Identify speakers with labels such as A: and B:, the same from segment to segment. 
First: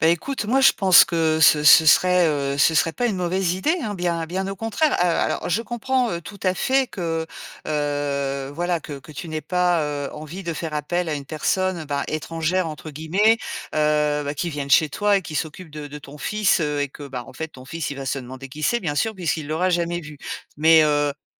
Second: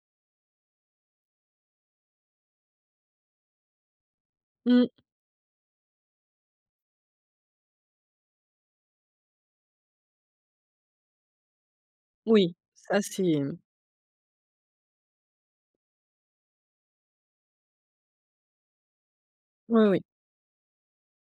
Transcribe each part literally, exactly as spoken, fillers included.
A: Bah, écoute, moi, je pense que ce ce serait, heu, ce serait pas une mauvaise idée, hein, bien bien au
B: Mmh.
A: contraire, heu, alors je comprends, heu, tout à fait que, heu, voilà, que que tu n'aies pas, heu, envie de faire appel à une personne, ben,
B: Oui,
A: «étrangère» entre
B: ça
A: guillemets,
B: c'est, mmh
A: heu, bah, qui vienne chez toi et qui s'occupe de de ton fils, heu, et que, ben, en fait, ton fils, il va se demander qui c'est, bien sûr, puisqu'il l'aura
B: Ouais,
A: jamais
B: oui.
A: vu mais heu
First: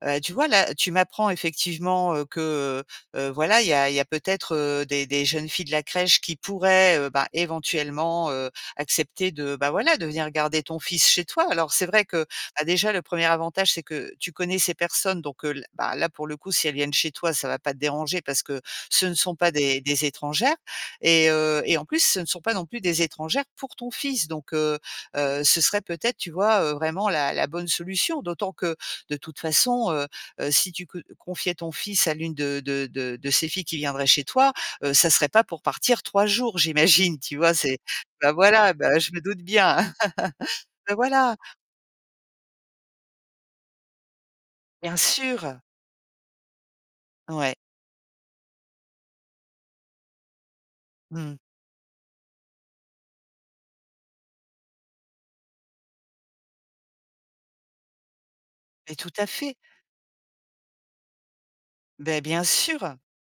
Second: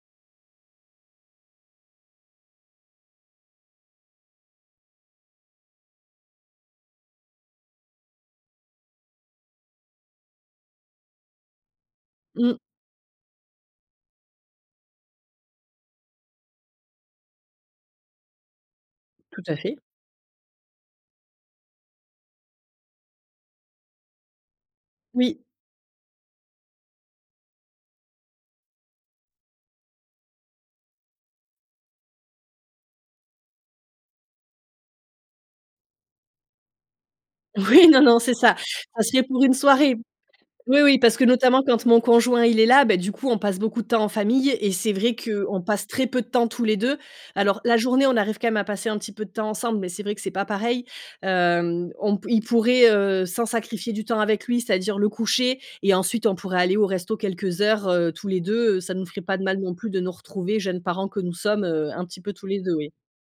A: heu, et tu vois? Là, tu m'apprends, effectivement, heu, que, heu heu, voilà il y a il y a peut-être, heu, des des jeunes filles de la crèche qui pourraient, heu, ben, éventuellement, heu, accepter de, bah, voilà, de venir garder ton fils chez toi. Alors c'est vrai que,
B: Mmh.
A: bah, déjà le premier avantage c'est que tu connais ces personnes donc heu, l ben, là, pour le coup, si elles viennent chez toi, ça va pas te déranger parce que ce ne sont
B: Tout
A: pas
B: à fait.
A: des des étrangères et heu, et en plus, ce ne sont pas non plus des étrangères pour ton fils donc heu
B: Oui.
A: heu, ce serait peut-être, tu vois? Heu, vraiment la la bonne solution. D'autant que de toute façon, heu heu, si tu c heu, confiais ton fils à l'une de de de de ces filles qui viendraient chez toi, heu, ça serait pas pour partir trois jours, j'imagine, tu vois? C'est
B: Oui, non, non,
A: bah,
B: c'est ça,
A: voilà, bah heu,
B: ça
A: je me
B: serait
A: doute
B: pour une
A: bien,
B: soirée. Oui,
A: bah,
B: oui, parce que
A: voilà!
B: notamment quand mon conjoint, il est là, bah, du coup, on passe beaucoup de temps en famille et c'est
A: Bien
B: vrai
A: sûr.
B: qu'on passe très peu de temps tous les deux.
A: Ouais.
B: Alors la journée, on arrive quand même à passer un petit peu de temps ensemble mais c'est vrai que c'est pas pareil,
A: Mmh mh.
B: hem, on p il pourrait, heu, sans sacrifier du temps avec lui, c'est-à-dire le coucher et ensuite on pourrait aller au resto quelques heures, heu, tous les deux, heu, ça
A: Mais
B: nous
A: tout
B: ferait
A: à
B: pas de
A: fait.
B: mal non plus de nous retrouver, jeunes parents que nous sommes, heu, un petit
A: Beh,
B: peu
A: bien
B: tous les deux, oui.
A: sûr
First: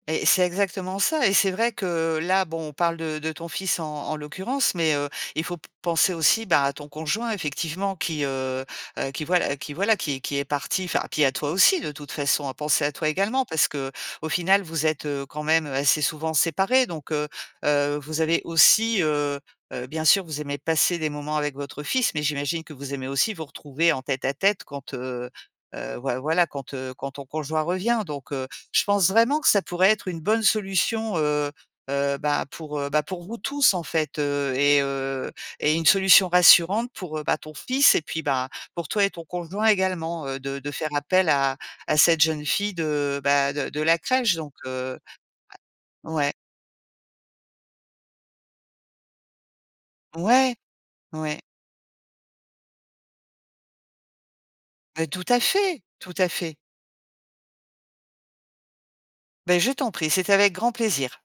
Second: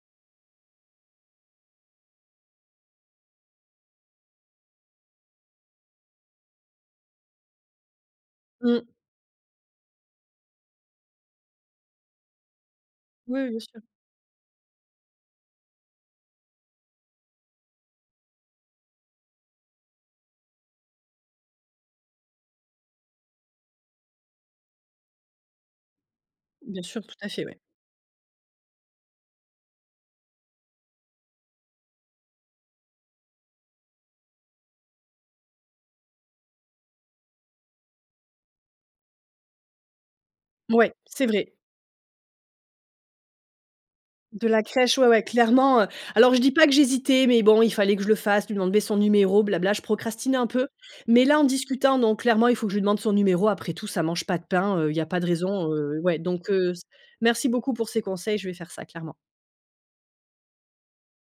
A: et et c'est exactement ça et c'est vrai que, là, bon, on parle de de ton fils en en l'occurrence mais heu, il faut p penser aussi, ben, à ton conjoint effectivement qui, heu
B: Mmh.
A: heu, qui voi qui voilà qui est qui est parti, enfin, puis à toi aussi de toute façon, à penser à toi
B: Oui,
A: également
B: oui, bien
A: parce
B: sûr.
A: qu'au final, vous êtes, heu, quand même, heu, assez souvent séparés, donc heu, heu, vous avez aussi, heu heu, bien sûr, vous aimez passer des moments avec votre fils mais j'imagine que vous aimez aussi vous retrouver en tête à tête quand, heu heu, voi voilà, quand,
B: Bien
A: heu,
B: sûr,
A: quand
B: tout
A: ton
B: à fait, ouais.
A: conjoint revient, donc heu, je pense vraiment que ça pourrait être une bonne solution, heu heu, ben, pour, heu, ben, pour vous tous, en fait, heu, et heu, et une solution rassurante pour, heu, bah, ton fils et puis, ben, pour toi et ton conjoint également, heu, de de faire
B: Ouais, c'est
A: appel
B: vrai.
A: à à cette jeune fille de, bah, de de la crèche,
B: De
A: donc
B: la
A: heu
B: crèche, ouais, ouais, clairement, heu
A: ouais.
B: alors je dis pas que j'hésitais mais bon, il fallait que je le fasse, lui demander son numéro, blabla, je procrastinais un
A: Ouais!
B: peu mais là,
A: Ouais.
B: en discutant, non, clairement, il faut que je lui demande son numéro après tout ça mange pas de pain, heu, il y
A: Beh,
B: a pas
A: tout
B: de
A: à
B: raison,
A: fait!
B: heu,
A: Tout
B: ouais
A: à
B: donc
A: fait.
B: heu, c merci beaucoup pour ces conseils, je vais faire ça, clairement.
A: Beh, je t'en prie, c'était avec grand plaisir.